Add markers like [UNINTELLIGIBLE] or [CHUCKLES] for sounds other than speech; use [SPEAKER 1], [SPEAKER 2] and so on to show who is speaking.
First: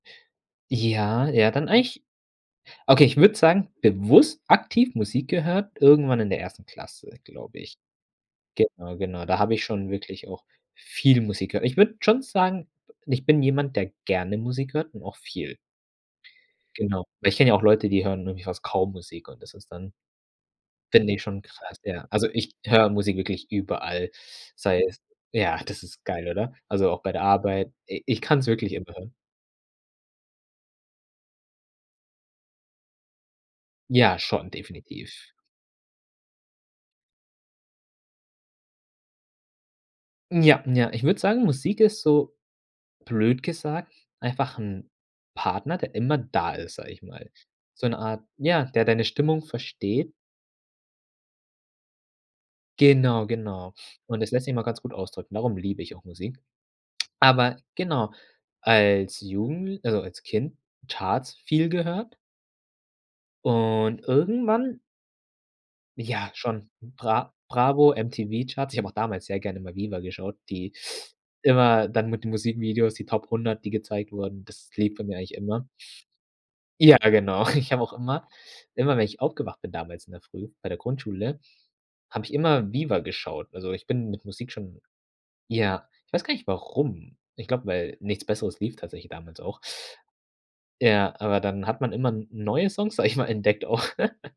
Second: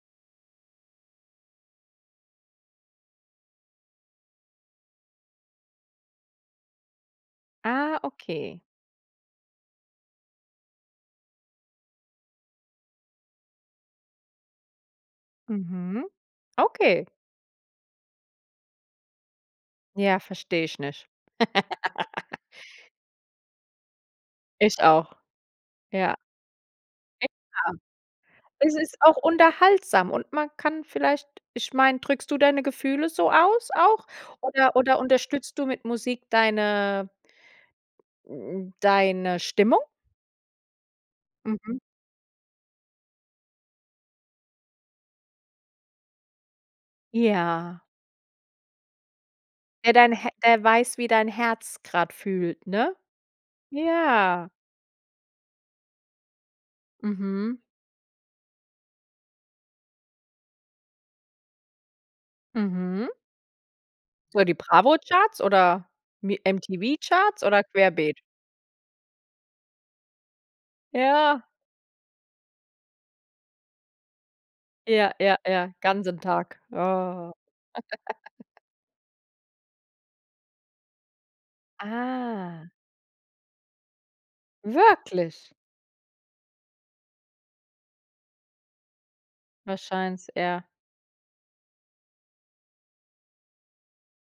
[SPEAKER 1] Ja, ja, dann eigentlich okay, ich würde sagen, bewusst aktiv Musik gehört irgendwann in der 1. Klasse, glaube ich.
[SPEAKER 2] Ah, okay.
[SPEAKER 1] Genau, genau, da habe ich schon wirklich auch viel Musik gehört. Ich würde schon sagen, ich bin jemand, der gerne Musik hört und auch viel.
[SPEAKER 2] Mhm,
[SPEAKER 1] Genau.
[SPEAKER 2] okay.
[SPEAKER 1] Ich kenne ja auch Leute, die hören wirklich fast kaum Musik und das ist dann
[SPEAKER 2] Ja, verstehe ich nicht.
[SPEAKER 1] finde ich schon krass, ja. Also,
[SPEAKER 2] [LAUGHS]
[SPEAKER 1] ich höre Musik wirklich überall,
[SPEAKER 2] Ich
[SPEAKER 1] sei es
[SPEAKER 2] auch.
[SPEAKER 1] ja, das ist
[SPEAKER 2] Ja.
[SPEAKER 1] geil, oder? Also, auch bei der Arbeit,
[SPEAKER 2] [UNINTELLIGIBLE]
[SPEAKER 1] i ich kann es wirklich
[SPEAKER 2] Es
[SPEAKER 1] immer
[SPEAKER 2] ist
[SPEAKER 1] hören.
[SPEAKER 2] auch unterhaltsam und man kann vielleicht ich meine, drückst du deine Gefühle so aus auch?
[SPEAKER 1] Ja, schon
[SPEAKER 2] Oder oder
[SPEAKER 1] definitiv.
[SPEAKER 2] unterstützt du mit Musik deine hm, deine Stimmung?
[SPEAKER 1] Ja, ja, ich würde sagen,
[SPEAKER 2] Mhm.
[SPEAKER 1] Musik ist so, blöd gesagt, einfach 'n Partner, der immer da ist, sage ich mal.
[SPEAKER 2] Ja.
[SPEAKER 1] So 'ne Art ja, der deine Stimmung
[SPEAKER 2] Wer
[SPEAKER 1] versteht.
[SPEAKER 2] dein He wer weiß, wie dein Herz gerade fühlt, ne?
[SPEAKER 1] Genau, genau. Und das lässt
[SPEAKER 2] Ja.
[SPEAKER 1] sich mal ganz gut ausdrücken, darum liebe ich auch Musik. Aber
[SPEAKER 2] Mhm.
[SPEAKER 1] genau, als Jugendl also, als Kind, Charts viel gehört
[SPEAKER 2] Mhm.
[SPEAKER 1] und
[SPEAKER 2] [UNINTELLIGIBLE] die
[SPEAKER 1] irgendwann
[SPEAKER 2] Bravo-Charts oder
[SPEAKER 1] Ja,
[SPEAKER 2] Mi
[SPEAKER 1] schon, Bra
[SPEAKER 2] MTV-Charts oder
[SPEAKER 1] Bravo,
[SPEAKER 2] querbeet?
[SPEAKER 1] MTV-Charts. Ich habe auch damals sehr gerne mal VIVA geschaut, die
[SPEAKER 2] Ja.
[SPEAKER 1] immer dann mit den Musikvideos, die Top 100, die gezeigt wurden. Das lief bei
[SPEAKER 2] Ja,
[SPEAKER 1] mir eigentlich
[SPEAKER 2] ja,
[SPEAKER 1] immer.
[SPEAKER 2] ja, ganzen Tag,
[SPEAKER 1] Ja,
[SPEAKER 2] oh.
[SPEAKER 1] genau. [CHUCKLES] Ich habe auch immer
[SPEAKER 2] [GIGGLES]
[SPEAKER 1] immer, wenn ich aufgewacht bin damals in der Früh bei der Grundschule, habe ich
[SPEAKER 2] Ah.
[SPEAKER 1] immer VIVA geschaut. Also, ich bin mit Musik schon
[SPEAKER 2] Wirklich?
[SPEAKER 1] ja, ich weiß gar nicht, warum. Ich glaube, weil nichts Besseres lief tatsächlich damals auch.
[SPEAKER 2] Wahrscheinlich eher.
[SPEAKER 1] Ja, aber dann hat man immer n neue Songs, sage ich mal, entdeckt auch. [CHUCKLES]